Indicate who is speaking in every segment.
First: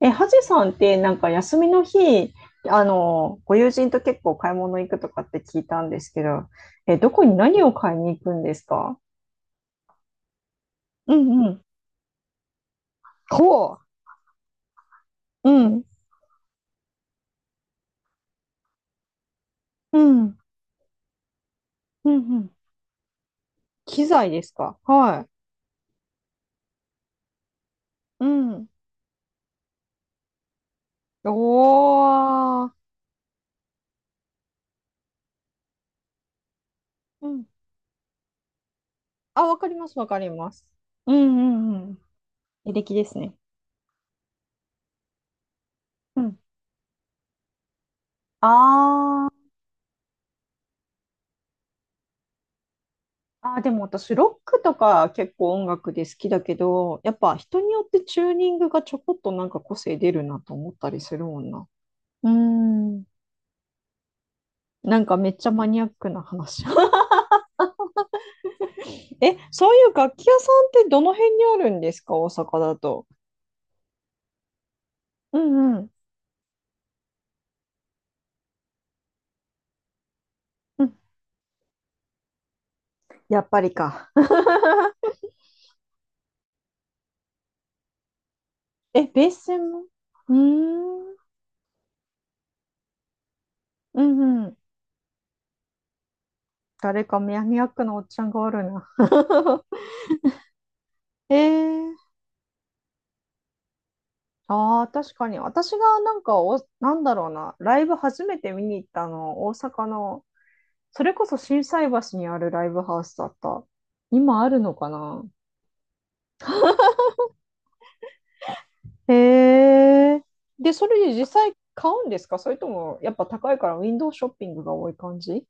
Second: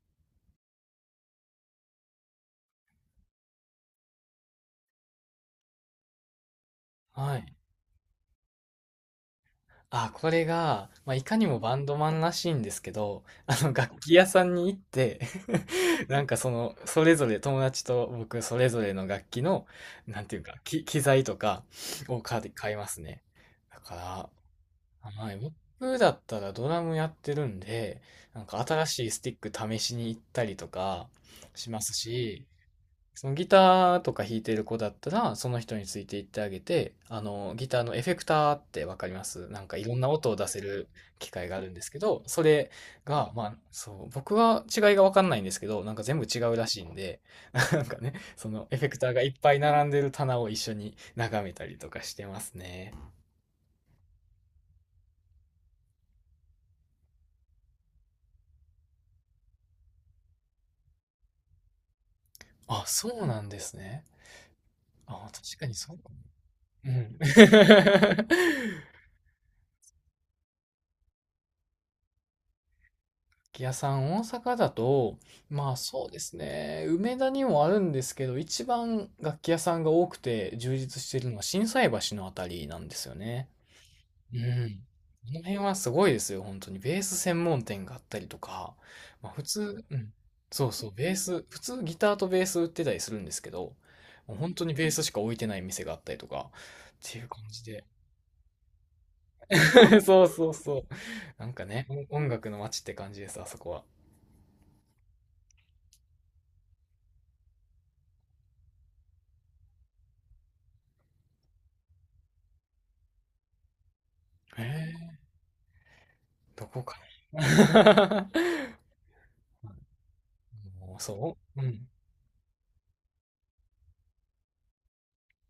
Speaker 1: ハジさんってなんか休みの日、ご友人と結構買い物行くとかって聞いたんですけど、どこに
Speaker 2: はい。
Speaker 1: 何を買いに行くんですか？
Speaker 2: あ、これが、ま
Speaker 1: う
Speaker 2: あ、いか
Speaker 1: ん
Speaker 2: に
Speaker 1: う
Speaker 2: も
Speaker 1: ん。
Speaker 2: バンドマンらしいんですけど、
Speaker 1: ほう。
Speaker 2: 楽器屋さんに行って
Speaker 1: うん。
Speaker 2: なんかその、それぞれ友達と僕それぞれの楽器の、
Speaker 1: う
Speaker 2: なん
Speaker 1: ん。
Speaker 2: ていうか、機材とか
Speaker 1: うん
Speaker 2: を
Speaker 1: う
Speaker 2: 買い
Speaker 1: ん。
Speaker 2: 買いますね。だ
Speaker 1: 機
Speaker 2: か
Speaker 1: 材ですか？は
Speaker 2: ら、
Speaker 1: い。
Speaker 2: はい、僕だったらドラムやってるんで、
Speaker 1: う
Speaker 2: なんか
Speaker 1: ん。
Speaker 2: 新しいスティック試しに行ったりとかしますし、
Speaker 1: おー。
Speaker 2: そのギターとか弾いてる子だったら、その人について行ってあげて、
Speaker 1: うん。
Speaker 2: ギターのエフェクターってわかりま
Speaker 1: あ、
Speaker 2: す？
Speaker 1: わ
Speaker 2: なん
Speaker 1: かり
Speaker 2: かい
Speaker 1: ま
Speaker 2: ろ
Speaker 1: す、
Speaker 2: ん
Speaker 1: わ
Speaker 2: な
Speaker 1: かり
Speaker 2: 音を出
Speaker 1: ま
Speaker 2: せ
Speaker 1: す。
Speaker 2: る
Speaker 1: うん
Speaker 2: 機
Speaker 1: う
Speaker 2: 械があるん
Speaker 1: んう
Speaker 2: です
Speaker 1: ん。
Speaker 2: けど、それ
Speaker 1: 履歴です
Speaker 2: が、
Speaker 1: ね。
Speaker 2: まあ、そう、僕は違いがわかんないんですけど、なんか全
Speaker 1: う
Speaker 2: 部
Speaker 1: ん。
Speaker 2: 違うらしいんで、なんかね、そのエフェクターが
Speaker 1: あ
Speaker 2: い
Speaker 1: あ
Speaker 2: っ
Speaker 1: ー。
Speaker 2: ぱい並んでる棚を一緒に眺めたりとかしてますね。
Speaker 1: ああ、でも私、ロックとか結構音楽で好きだけど、やっぱ人によってチューニングがちょこっとなんか個性出るなと思ったりするもんな。うー
Speaker 2: あ、
Speaker 1: ん。
Speaker 2: そうなんですね。
Speaker 1: なんか
Speaker 2: あ、
Speaker 1: めっちゃ
Speaker 2: 確
Speaker 1: マ
Speaker 2: かに
Speaker 1: ニアッ
Speaker 2: そう、
Speaker 1: クな話。
Speaker 2: うん。
Speaker 1: そういう楽器屋さんってどの辺にあるんですか、大阪だと？
Speaker 2: 楽器屋さん、大阪だと、
Speaker 1: う
Speaker 2: ま
Speaker 1: ん
Speaker 2: あ
Speaker 1: うん。
Speaker 2: そうですね、梅田にもあるんですけど、一番楽器屋さんが多くて充
Speaker 1: うん。
Speaker 2: 実してるのは心斎橋のあたりなんですよ
Speaker 1: やっ
Speaker 2: ね。
Speaker 1: ぱりか。
Speaker 2: う ん。この辺はすごいですよ、本当に。ベース専門店があったりとか、
Speaker 1: え、ベ
Speaker 2: ま
Speaker 1: ー
Speaker 2: あ普
Speaker 1: ス専門。
Speaker 2: 通、うん。
Speaker 1: う
Speaker 2: そうそう、ベ
Speaker 1: ー
Speaker 2: ー
Speaker 1: ん。
Speaker 2: ス、普通ギターとベース売ってたりするんですけど、
Speaker 1: う
Speaker 2: もう
Speaker 1: んう
Speaker 2: 本
Speaker 1: ん。
Speaker 2: 当にベースしか置いてない店があったりとか、
Speaker 1: 誰
Speaker 2: って
Speaker 1: か
Speaker 2: いう感
Speaker 1: マニア
Speaker 2: じ
Speaker 1: ッ
Speaker 2: で。
Speaker 1: クなおっちゃんがおるな。
Speaker 2: そうそうそう。
Speaker 1: え
Speaker 2: なんかね、
Speaker 1: ー。
Speaker 2: 音楽の街って感じです、あそこは。
Speaker 1: ああ、確かに。私がなんかなんだろうな、ライブ初めて見に行ったの、大阪の、それこそ心斎橋にあるライブハウスだった。今ある
Speaker 2: へ
Speaker 1: のか
Speaker 2: え。
Speaker 1: な。
Speaker 2: どこかな。
Speaker 1: へえ。で、そ
Speaker 2: もう
Speaker 1: れで実
Speaker 2: そ
Speaker 1: 際
Speaker 2: う。うん。
Speaker 1: 買うんですか？それとも、やっぱ高いからウィンドウショッピングが多い感じ？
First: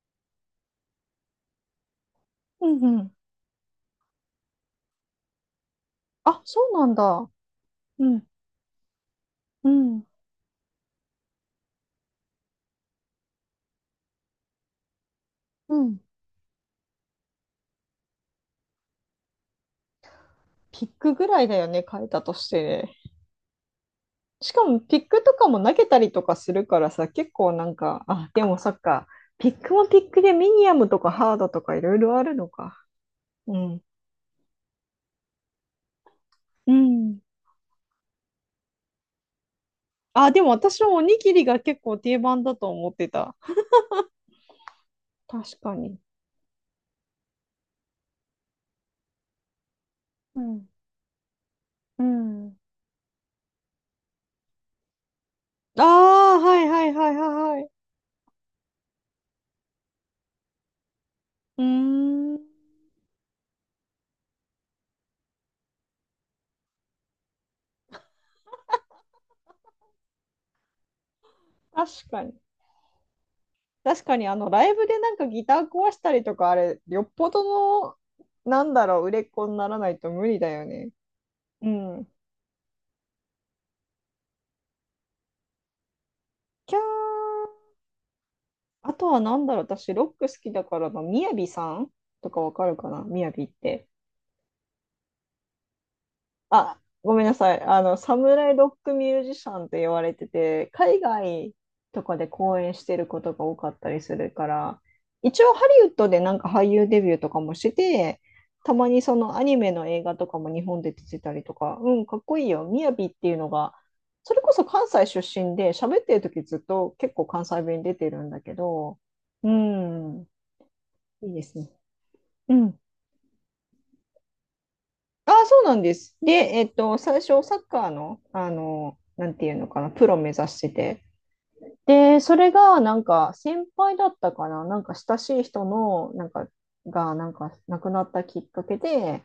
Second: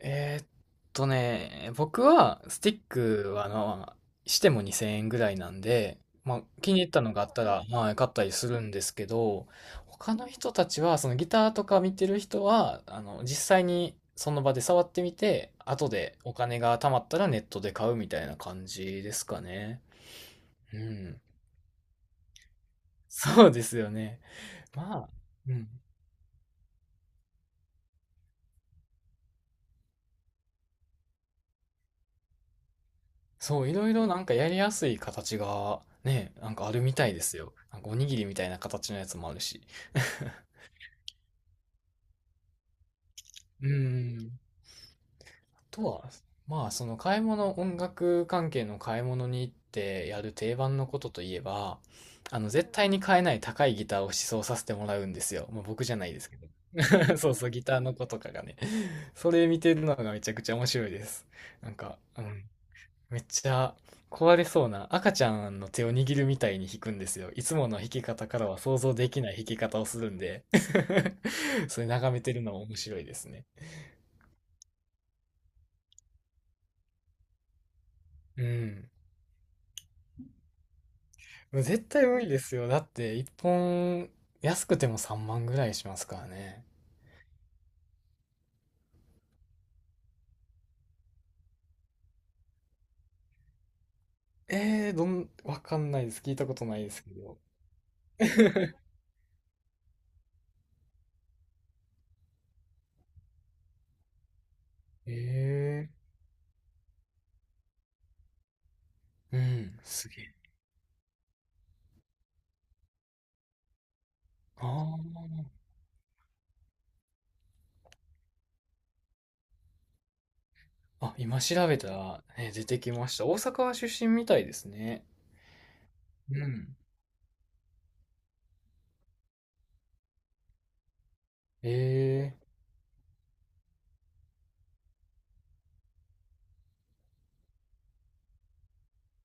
Speaker 2: えーっ僕はス
Speaker 1: う
Speaker 2: ティッ
Speaker 1: んうん。
Speaker 2: クはあの、しても2000円ぐらいなんで、ま
Speaker 1: あ、
Speaker 2: あ、
Speaker 1: そう
Speaker 2: 気に
Speaker 1: な
Speaker 2: 入っ
Speaker 1: ん
Speaker 2: たのがあ
Speaker 1: だ。
Speaker 2: ったら、まあ、買
Speaker 1: う
Speaker 2: った
Speaker 1: ん、
Speaker 2: りするんですけど、
Speaker 1: うん、
Speaker 2: 他の人たちは、そのギターとか見てる人は、あの、実際にその場で触ってみて、
Speaker 1: う
Speaker 2: 後
Speaker 1: ん。
Speaker 2: でお金が貯まったらネットで買うみたいな感じですかね。う
Speaker 1: ピック
Speaker 2: ん。
Speaker 1: ぐらいだよね、買えたとして。
Speaker 2: そうですよね。
Speaker 1: しかも
Speaker 2: ま
Speaker 1: ピッ
Speaker 2: あ、
Speaker 1: クとか
Speaker 2: う
Speaker 1: も
Speaker 2: ん。
Speaker 1: 投げたりとかするからさ、結構なんか、あ、でもそっか、ピックもピックでミニアムとかハードとかいろいろあるのか。う
Speaker 2: そう、い
Speaker 1: ん。
Speaker 2: ろいろなんかやりやすい形がね、なんか
Speaker 1: う
Speaker 2: あるみたい
Speaker 1: ん。
Speaker 2: ですよ。なんかおにぎりみたいな形のやつもあるし。
Speaker 1: あ、でも私もおにぎりが結構定番だと思ってた。
Speaker 2: うーん。あ
Speaker 1: 確か
Speaker 2: と
Speaker 1: に。
Speaker 2: は、まあその買い物、音楽関係の買い物に行ってやる
Speaker 1: う
Speaker 2: 定
Speaker 1: ん。
Speaker 2: 番のことといえば、
Speaker 1: う
Speaker 2: あの
Speaker 1: ん。
Speaker 2: 絶対に買えない高いギターを試奏させてもらうんですよ。まあ
Speaker 1: あ
Speaker 2: 僕じゃないですけ
Speaker 1: あ、
Speaker 2: ど。
Speaker 1: はいはいはい は
Speaker 2: そうそう、
Speaker 1: いは
Speaker 2: ギ
Speaker 1: い。
Speaker 2: ターの子とかがね。それ見てるのがめちゃくちゃ面白いです。
Speaker 1: うー
Speaker 2: なんか、う
Speaker 1: ん。
Speaker 2: ん。めっちゃ壊れそうな赤ちゃんの手を握るみたいに弾くんですよ。いつもの弾き方からは想像できない弾き方をするんで それ
Speaker 1: 確
Speaker 2: 眺め
Speaker 1: か
Speaker 2: て
Speaker 1: に。
Speaker 2: るのも面白いですね。
Speaker 1: 確かに、ライブでなんかギター壊したりとか、あれ、よっぽどの、
Speaker 2: う
Speaker 1: なんだ
Speaker 2: ん。
Speaker 1: ろう、売れっ子にならないと無理だよね。
Speaker 2: もう
Speaker 1: う
Speaker 2: 絶対
Speaker 1: ん。
Speaker 2: 無理ですよ。だって1本安くても3万ぐらいしますからね。
Speaker 1: キャー。あとはなんだろう、私、ロック好きだからな、みやびさんとかわかるかな、みやびって？
Speaker 2: わかんないです。聞いたことな
Speaker 1: あ、
Speaker 2: いですけ
Speaker 1: ごめんな
Speaker 2: ど。
Speaker 1: さい、サムライロック ミュージシャンって言われてて、海外とかで公演してることが多かったりするから、
Speaker 2: え
Speaker 1: 一応ハリ
Speaker 2: ー、
Speaker 1: ウッドでなんか俳優デビューとかもしてて、たまにその
Speaker 2: う
Speaker 1: アニメ
Speaker 2: ん、
Speaker 1: の映
Speaker 2: す
Speaker 1: 画
Speaker 2: げ
Speaker 1: と
Speaker 2: え。
Speaker 1: かも日本で出てたりとか、うん、かっこいいよ、みやびっていうのが、それこそ
Speaker 2: あ
Speaker 1: 関西出身で、喋ってる時ずっと結構関西弁出てるんだけど、うん、
Speaker 2: あ。あ、
Speaker 1: いい
Speaker 2: 今
Speaker 1: です
Speaker 2: 調
Speaker 1: ね。
Speaker 2: べたら、ね、
Speaker 1: う
Speaker 2: 出
Speaker 1: ん。
Speaker 2: てきました。大阪出身みたいですね。
Speaker 1: ああ、そうなんです。で、
Speaker 2: うん。
Speaker 1: 最初、サッカーの、なんていうのかな、プロ目指してて。で、そ
Speaker 2: ええ、
Speaker 1: れが、なんか、先輩だったかな、なんか、親しい人の、なんか、が、なんか、亡くなったきっかけで、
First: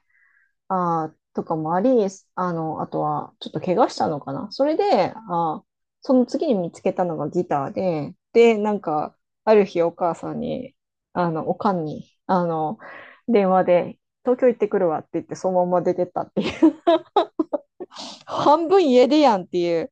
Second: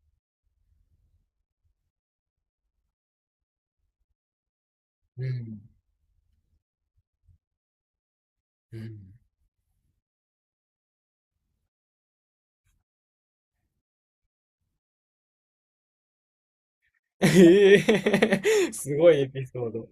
Speaker 1: あーとかもあり、あとは、ちょっと怪我したのかな。それで、
Speaker 2: う
Speaker 1: あ
Speaker 2: ん、
Speaker 1: ー、その次に見つけたのがギターで、で、な
Speaker 2: う
Speaker 1: ん
Speaker 2: ん、
Speaker 1: か、ある日お母さんに、おかんに、電話で、東京行ってくるわって言って、そのまま出てったっていう。
Speaker 2: え
Speaker 1: 半
Speaker 2: え。
Speaker 1: 分
Speaker 2: す
Speaker 1: 家
Speaker 2: ご
Speaker 1: 出
Speaker 2: いエ
Speaker 1: やんっ
Speaker 2: ピ
Speaker 1: て
Speaker 2: ソー
Speaker 1: い
Speaker 2: ド。
Speaker 1: う。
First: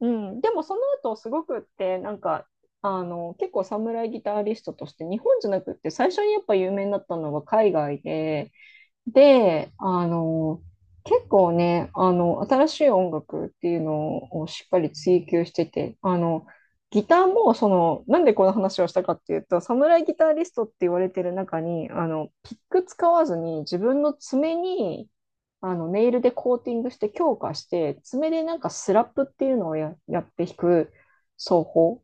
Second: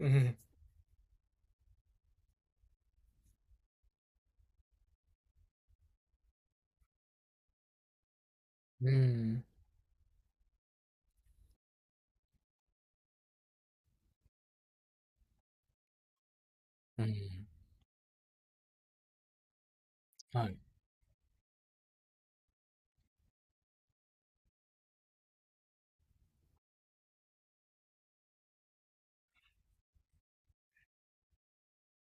Speaker 1: う
Speaker 2: うん。
Speaker 1: ん。でも、その後、すごくって、なんか、結構侍ギタリストとして、日本じゃなくって、最初にやっぱ有名になったのが海外で、
Speaker 2: うん、
Speaker 1: で、結構ね、新しい音楽っていうのをしっかり追求してて、
Speaker 2: う
Speaker 1: ギター
Speaker 2: ん、
Speaker 1: も、その、なんでこの話をしたかっていうと、侍ギタリ
Speaker 2: は
Speaker 1: ス
Speaker 2: い。
Speaker 1: トって言われてる中に、ピック使わずに自分の爪に、ネイルでコーティングして強化して、爪でなんかスラップっていうのをやって弾く奏法。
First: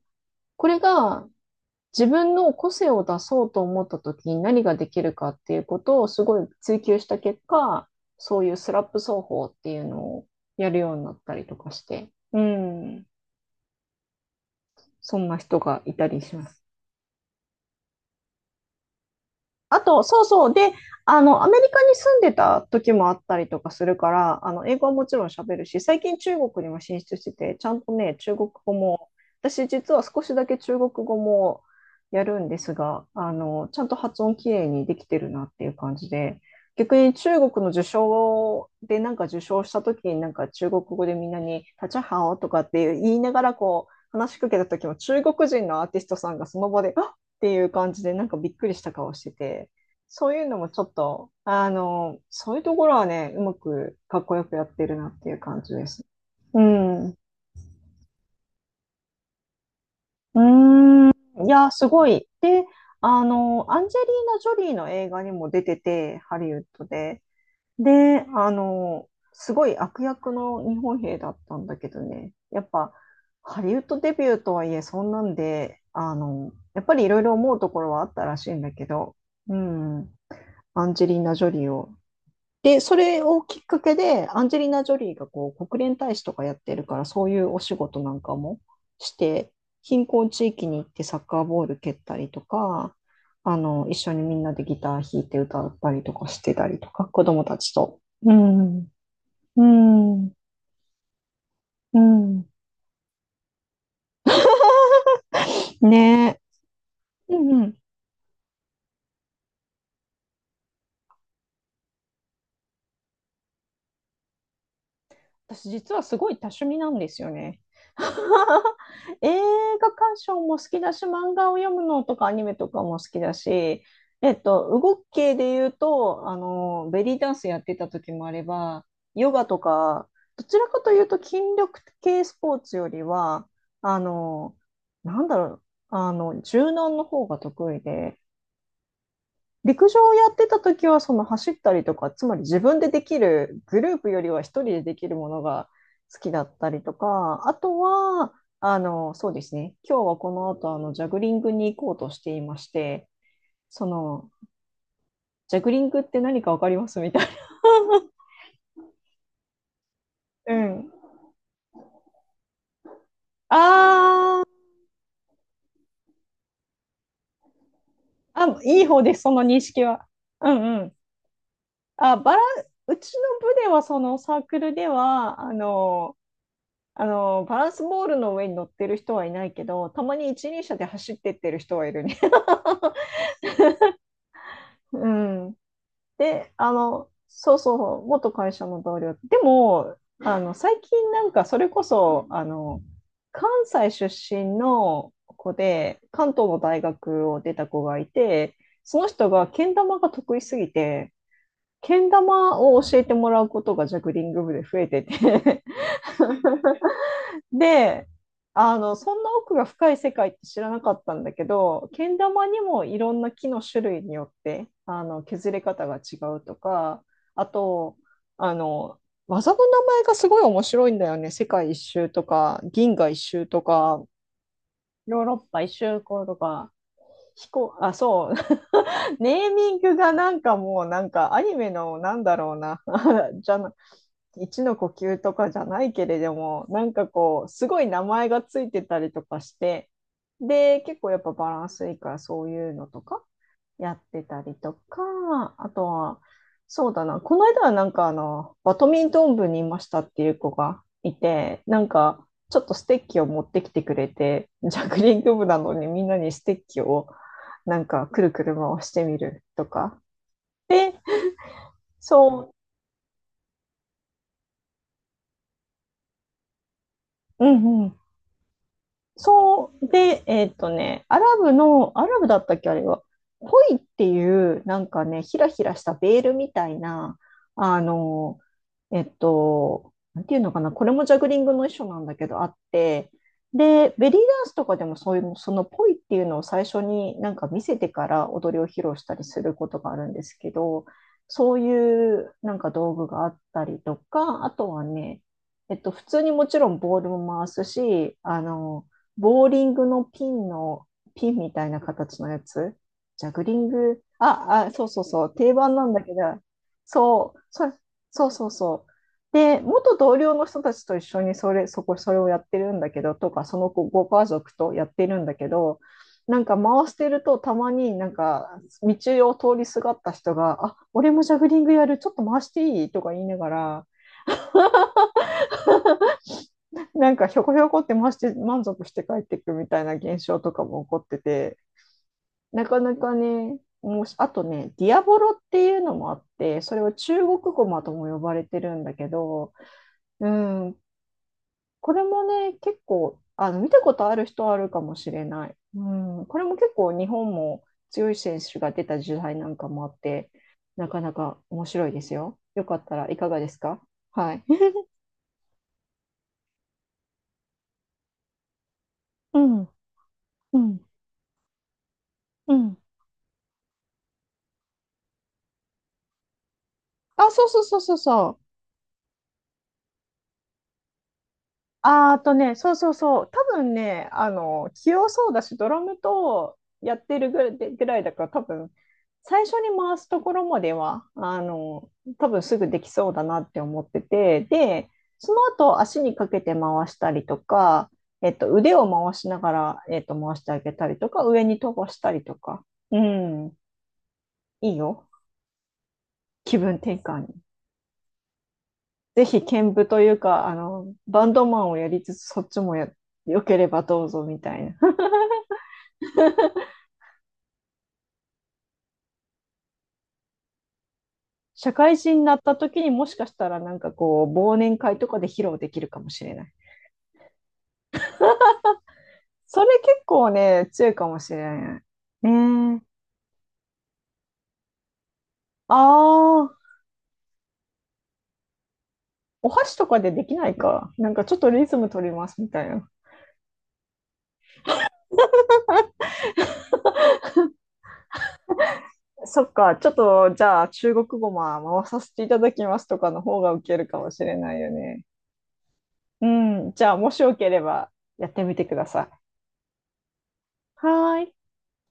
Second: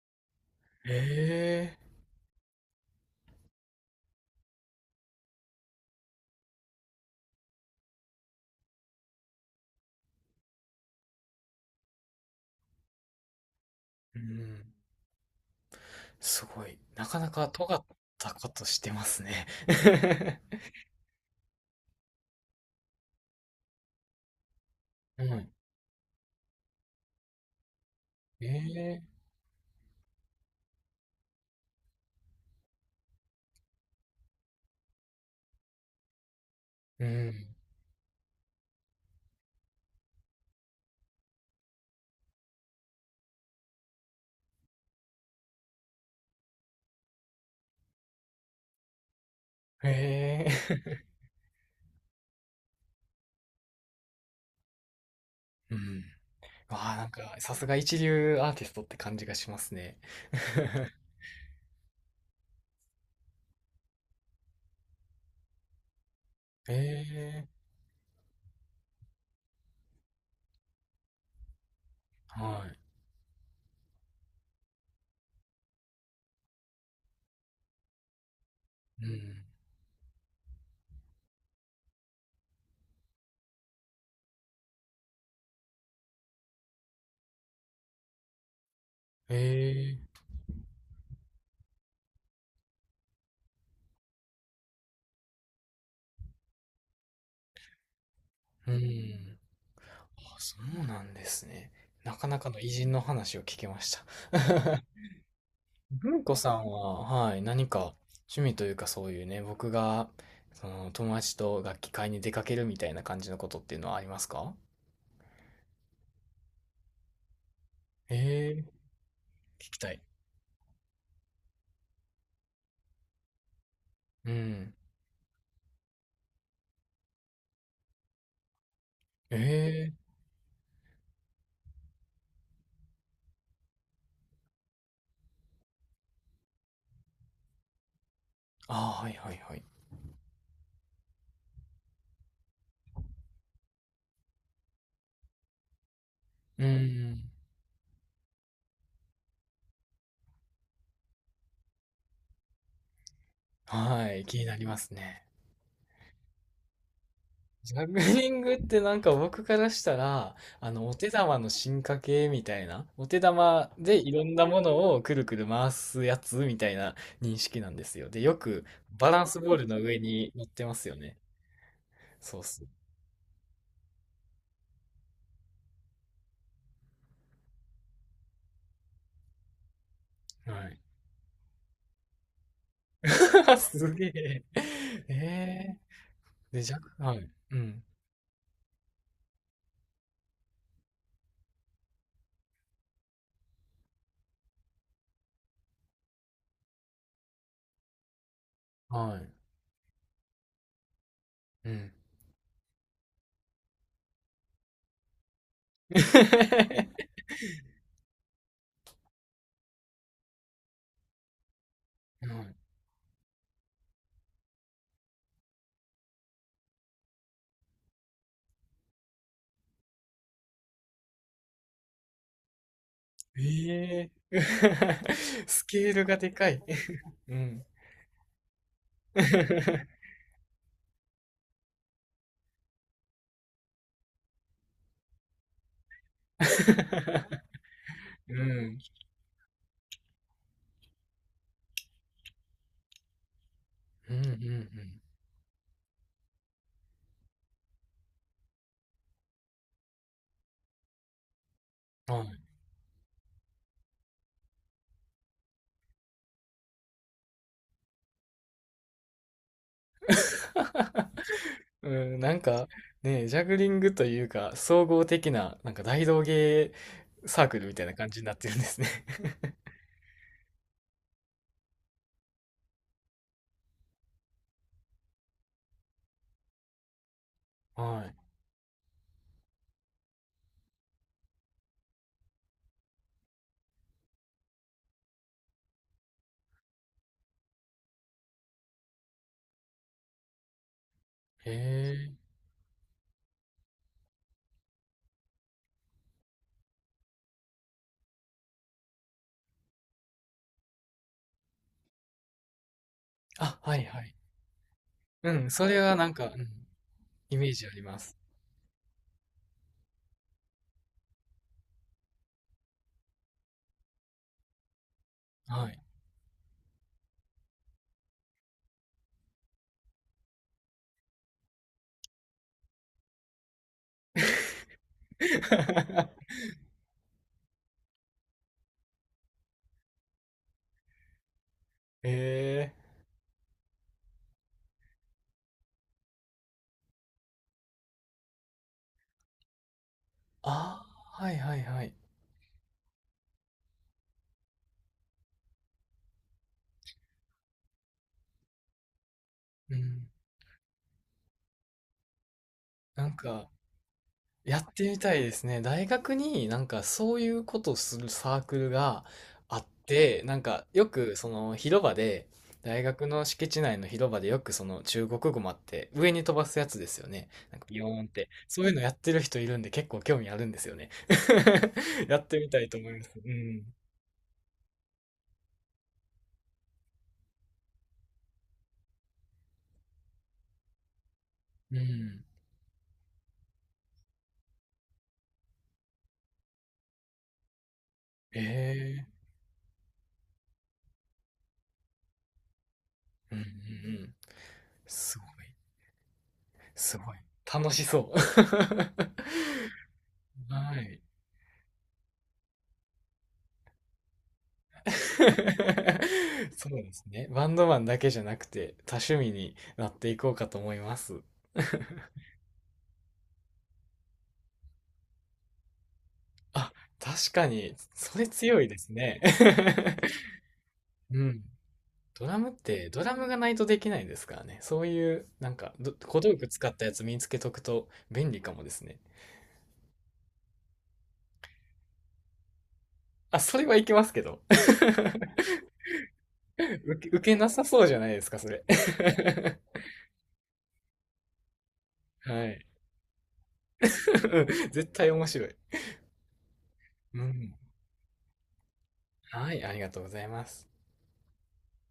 Speaker 1: これが、
Speaker 2: ええ、
Speaker 1: 自分の個性を出そうと思った時に何ができるかっていうことをすごい追求した結果、そういうスラップ奏法っていうのをやるようになったりとかして、うん、
Speaker 2: うん、
Speaker 1: そんな人がいたりし
Speaker 2: す
Speaker 1: ます。
Speaker 2: ごい。なかなか尖ったことしてますね。
Speaker 1: あと、そうそう。で、アメリカに住んでた時もあったりとかするから、英語はもちろ
Speaker 2: は
Speaker 1: ん
Speaker 2: い。
Speaker 1: 喋るし、最近中国にも進出してて、ちゃんとね、中
Speaker 2: え
Speaker 1: 国語
Speaker 2: え。
Speaker 1: も、私実は少しだけ中国語もやるんですが、ちゃんと発音きれいにできてるなっていう感じで、逆
Speaker 2: う
Speaker 1: に中
Speaker 2: ん。
Speaker 1: 国の受賞でなんか受賞した時になんか中国語でみんなに、タチャハオとかって言いながらこう、話しかけた時も中国人のアーティストさんがその場で、あっていう感じで、なんかびっくりした顔してて、そうい
Speaker 2: え。
Speaker 1: うのもちょっ と、そういうところはね、うまくかっこよくやってるなっていう感じ
Speaker 2: う
Speaker 1: です。
Speaker 2: ん。
Speaker 1: う
Speaker 2: わあ、な
Speaker 1: ん。
Speaker 2: ん
Speaker 1: う
Speaker 2: か、さすが一流アーティストって感じがしますね。
Speaker 1: ーん。いや、すごい。で、アンジェリーナ・ジョリーの映画にも出てて、ハリウッドで。
Speaker 2: ええ、
Speaker 1: で、すごい悪役の日本兵だったんだけどね、や
Speaker 2: は
Speaker 1: っぱ、ハリウッドデビューとはいえ、そんなんで、やっぱりいろいろ思うところはあったらしいんだけ
Speaker 2: い。う
Speaker 1: ど、
Speaker 2: ん。
Speaker 1: うん。アンジェリーナ・ジョリーを。で、それをきっかけで、アンジェリーナ・ジョリーがこう国連大使とかやってるから、そういうお仕事なんかもして、
Speaker 2: え
Speaker 1: 貧
Speaker 2: え、
Speaker 1: 困地域に行ってサッカーボール蹴ったりとか、一緒にみんなでギター弾いて歌ったりとかしてたりとか、子供たちと。う
Speaker 2: う
Speaker 1: ん、
Speaker 2: ん。
Speaker 1: うん、
Speaker 2: あ、そうなんですね。
Speaker 1: う
Speaker 2: なかな
Speaker 1: ん。
Speaker 2: かの偉人の話を聞けました。文
Speaker 1: ね
Speaker 2: 子さんは、
Speaker 1: え。
Speaker 2: は
Speaker 1: う
Speaker 2: い、
Speaker 1: んう
Speaker 2: 何
Speaker 1: ん。
Speaker 2: か趣味というかそういうね、僕が、その友達と楽器買いに出かけるみたいな感じのことっていうのはありますか？
Speaker 1: 私実はすごい多趣味なんですよね。
Speaker 2: ええー、
Speaker 1: 映
Speaker 2: 聞きた
Speaker 1: 画
Speaker 2: い。
Speaker 1: 鑑賞も好きだし、漫画を読むのとかアニメとかも好きだし、
Speaker 2: うん。
Speaker 1: 動き系で言うと、ベリーダンスやってた時もあれば、ヨ
Speaker 2: え
Speaker 1: ガと
Speaker 2: えー、
Speaker 1: か、どちらかというと筋力系スポーツよりは、あの、なんだろう、柔軟の方が得意で、
Speaker 2: ああ、はいはいはい。
Speaker 1: 陸上をやってた時は、その走ったりとか、つまり自分でできる、グループよりは一人でできるものが好きだっ
Speaker 2: う
Speaker 1: たりと
Speaker 2: ん。
Speaker 1: か、あとは、そうですね、今日はこの後、ジャグリングに行こうとしていまして、そ
Speaker 2: はい、
Speaker 1: の、
Speaker 2: 気になりますね。
Speaker 1: ジャグリングって何かわかります？みたいな。
Speaker 2: ジャグリングってなんか僕からしたら、
Speaker 1: う
Speaker 2: あの、
Speaker 1: ん。
Speaker 2: お手玉の進化系みたいな、お手玉でいろん
Speaker 1: あ
Speaker 2: なも
Speaker 1: ー、
Speaker 2: のをくるくる回すやつみたいな認識なんですよ。で、よ
Speaker 1: あ、
Speaker 2: く
Speaker 1: いい方
Speaker 2: バ
Speaker 1: です、
Speaker 2: ラン
Speaker 1: そ
Speaker 2: ス
Speaker 1: の
Speaker 2: ボー
Speaker 1: 認
Speaker 2: ルの
Speaker 1: 識
Speaker 2: 上
Speaker 1: は。
Speaker 2: に乗っ
Speaker 1: う
Speaker 2: てま
Speaker 1: んう
Speaker 2: す
Speaker 1: ん。
Speaker 2: よね。
Speaker 1: あ、
Speaker 2: そうっす。
Speaker 1: うちの部では、そのサークルでは、バランスボールの上に乗ってる人はいないけど、たまに一
Speaker 2: は
Speaker 1: 輪車
Speaker 2: い。
Speaker 1: で走ってってる人はいるね。
Speaker 2: すげえ。
Speaker 1: うん。
Speaker 2: え
Speaker 1: で、
Speaker 2: ー、で、ジャグ、はい。
Speaker 1: そ
Speaker 2: う
Speaker 1: うそう
Speaker 2: ん。
Speaker 1: そう、元会社の同僚。でも、最近なんかそれこそ、関西出身の子で、関東の大学を出た子がいて、その
Speaker 2: は
Speaker 1: 人がけん玉が得意すぎて、
Speaker 2: い。うん。
Speaker 1: けん玉を教えてもらうことがジャグリング部で増えてて で、そんな奥が深い世界って知らなかったんだけど、けん
Speaker 2: は
Speaker 1: 玉にもいろんな木の種類によって、削れ方が違うとか、あと、あの、技の名前がすごい面白いんだよね。世界一周とか、銀河一周と
Speaker 2: い。
Speaker 1: か、
Speaker 2: ええー。
Speaker 1: ヨーロッ パ
Speaker 2: ス
Speaker 1: 一
Speaker 2: ケー
Speaker 1: 周
Speaker 2: ルが
Speaker 1: 行
Speaker 2: で
Speaker 1: と
Speaker 2: かい。
Speaker 1: か、
Speaker 2: う
Speaker 1: 飛
Speaker 2: ん。
Speaker 1: 行、あ、そう、ネーミングがなんかもうなんかアニメのなんだろうな じゃな一の呼吸とかじゃないけれども、なんか こうすごい名前
Speaker 2: う
Speaker 1: がつい
Speaker 2: ん。
Speaker 1: てたりとかして、で結構やっぱバランスいいからそういうのとかやっ
Speaker 2: うん
Speaker 1: て
Speaker 2: う
Speaker 1: たりと
Speaker 2: ん
Speaker 1: か、あとは、そうだな、この間はなんかバドミントン部にいましたっていう子がいて、なん
Speaker 2: うん。は
Speaker 1: か、
Speaker 2: い。
Speaker 1: ちょっとステッキを持ってきてくれて、ジャグリング部なのにみんなにステッキをなんかくるくる回してみるとか、
Speaker 2: うん、なん
Speaker 1: そ
Speaker 2: かね、ジャグリングというか、総合的な、なんか大道芸サ
Speaker 1: う、
Speaker 2: ー
Speaker 1: う
Speaker 2: クルみ
Speaker 1: ん
Speaker 2: たい
Speaker 1: う
Speaker 2: な
Speaker 1: ん、
Speaker 2: 感じになってるんですね。
Speaker 1: そ う、で、アラブの、アラブだったっけ、あれは。ポイっていう、なんかね、ひらひらしたベールみたいな、あ
Speaker 2: は
Speaker 1: の、なんていうのかな、これもジャグリングの一種なんだけど、あって、で、ベリーダンスとかでもそういう、そのポイっていうのを最初になんか見せてから踊りを披露したりすることがあるんですけど、
Speaker 2: い。へ
Speaker 1: そうい
Speaker 2: え。
Speaker 1: うなんか道具があったりとか、あとはね、普通にもちろんボールも回すし、ボーリングのピンの、ピンみたいな形のやつジャグリ
Speaker 2: あ、
Speaker 1: ン
Speaker 2: はいは
Speaker 1: グ、
Speaker 2: い。
Speaker 1: あ、あ、そうそうそ
Speaker 2: う
Speaker 1: う、
Speaker 2: ん、
Speaker 1: 定
Speaker 2: そ
Speaker 1: 番
Speaker 2: れ
Speaker 1: なん
Speaker 2: は
Speaker 1: だ
Speaker 2: な
Speaker 1: け
Speaker 2: んか、う
Speaker 1: ど、
Speaker 2: ん、
Speaker 1: そ
Speaker 2: イ
Speaker 1: う、
Speaker 2: メージあ
Speaker 1: そ、
Speaker 2: ります。
Speaker 1: そうそうそう。で、元同僚の人たちと一緒にそれをやってるんだけど、とか、そのご家族とやってるんだけ
Speaker 2: は
Speaker 1: ど、
Speaker 2: い。
Speaker 1: なんか回してると、たまになんか、道を通りすがった人が、あ、俺もジャグリングやる、ちょっと回していいとか言いながら、なんかひょこひょこって回して満足して帰っていくみたいな現象とかも起こってて、
Speaker 2: へ
Speaker 1: なか
Speaker 2: え。
Speaker 1: なかね、もう、あとね、ディアボロっていうのもあって、それは中国語マとも呼ばれてるんだけど、うん、
Speaker 2: ああ、はいはいは
Speaker 1: こ
Speaker 2: い。
Speaker 1: れもね、結構、見たことある人はあるかもしれない。うん、これも結構日本も強い選手が出た時代なんか
Speaker 2: う
Speaker 1: もあっ
Speaker 2: ん。
Speaker 1: て、なかなか面白いですよ。よかった
Speaker 2: な
Speaker 1: らい
Speaker 2: ん
Speaker 1: かがで
Speaker 2: か、
Speaker 1: すか？はい。
Speaker 2: やってみたいですね。大学になんかそういうことをするサークルが
Speaker 1: う
Speaker 2: あっ
Speaker 1: ん、
Speaker 2: て、なん
Speaker 1: う
Speaker 2: か
Speaker 1: ん、
Speaker 2: よくその広場で、
Speaker 1: うん。
Speaker 2: 大学の敷地内の広場でよくその中国語もあって上に飛ばすやつですよね。
Speaker 1: あ、そう
Speaker 2: な
Speaker 1: そ
Speaker 2: ん
Speaker 1: う
Speaker 2: か
Speaker 1: そ
Speaker 2: ビ
Speaker 1: う
Speaker 2: ヨ
Speaker 1: そう
Speaker 2: ーンって。
Speaker 1: そう。
Speaker 2: そういうのやってる人いるんで結構興味あるんですよね。
Speaker 1: あ
Speaker 2: や
Speaker 1: ー
Speaker 2: っ
Speaker 1: と
Speaker 2: てみ
Speaker 1: ね、
Speaker 2: たい
Speaker 1: そう
Speaker 2: と思
Speaker 1: そう
Speaker 2: います。
Speaker 1: そ
Speaker 2: う
Speaker 1: う、多
Speaker 2: ん。
Speaker 1: 分ね、器用そうだし、ドラムとやってるぐらいだから、多分最初に回すところまでは、
Speaker 2: うん。
Speaker 1: 多分すぐできそうだなって思ってて、で、その後、足にかけて回したりとか、腕を
Speaker 2: ええ、
Speaker 1: 回しながら、回してあげたりとか、上に飛ばしたりとか、う
Speaker 2: うんうんう
Speaker 1: ん、
Speaker 2: ん。
Speaker 1: いいよ。
Speaker 2: すごい。
Speaker 1: 気分転
Speaker 2: すごい。
Speaker 1: 換に。
Speaker 2: 楽しそう。
Speaker 1: ぜひ、兼舞というか、
Speaker 2: はい。
Speaker 1: バンドマンをやりつつ、そっちもや、よければどうぞみたいな。
Speaker 2: そうですね。バンドマンだけじゃなくて、多趣味になっていこうかと思います。
Speaker 1: 社会 人になった時にもしかしたらなんかこう、忘年会とかで披露できるかもしれない。
Speaker 2: あ、確かに、それ強いですね。
Speaker 1: それ結構ね、強いか も
Speaker 2: う
Speaker 1: しれ
Speaker 2: ん。
Speaker 1: ない。
Speaker 2: ドラムっ
Speaker 1: ね
Speaker 2: て、
Speaker 1: え。
Speaker 2: ドラムがないとできないですからね。そういう、なん
Speaker 1: あ
Speaker 2: か、ど小道具
Speaker 1: あ、
Speaker 2: 使ったやつ身につけとくと便利かもですね。
Speaker 1: お箸とかでできないか。なんかちょっとリズム取りますみたいな。
Speaker 2: あ、それはいけますけど。受け、受けなさそうじゃないですか、それ。
Speaker 1: そっか、ちょっとじゃあ中国語も回させていた
Speaker 2: は
Speaker 1: だき
Speaker 2: い。
Speaker 1: ますとかの方がウケるかもしれないよ
Speaker 2: 絶
Speaker 1: ね。
Speaker 2: 対面白い。
Speaker 1: うん、じゃあもし
Speaker 2: う
Speaker 1: よけ
Speaker 2: ん。
Speaker 1: ればやってみてください。
Speaker 2: はい、ありがとうございます。
Speaker 1: はーい。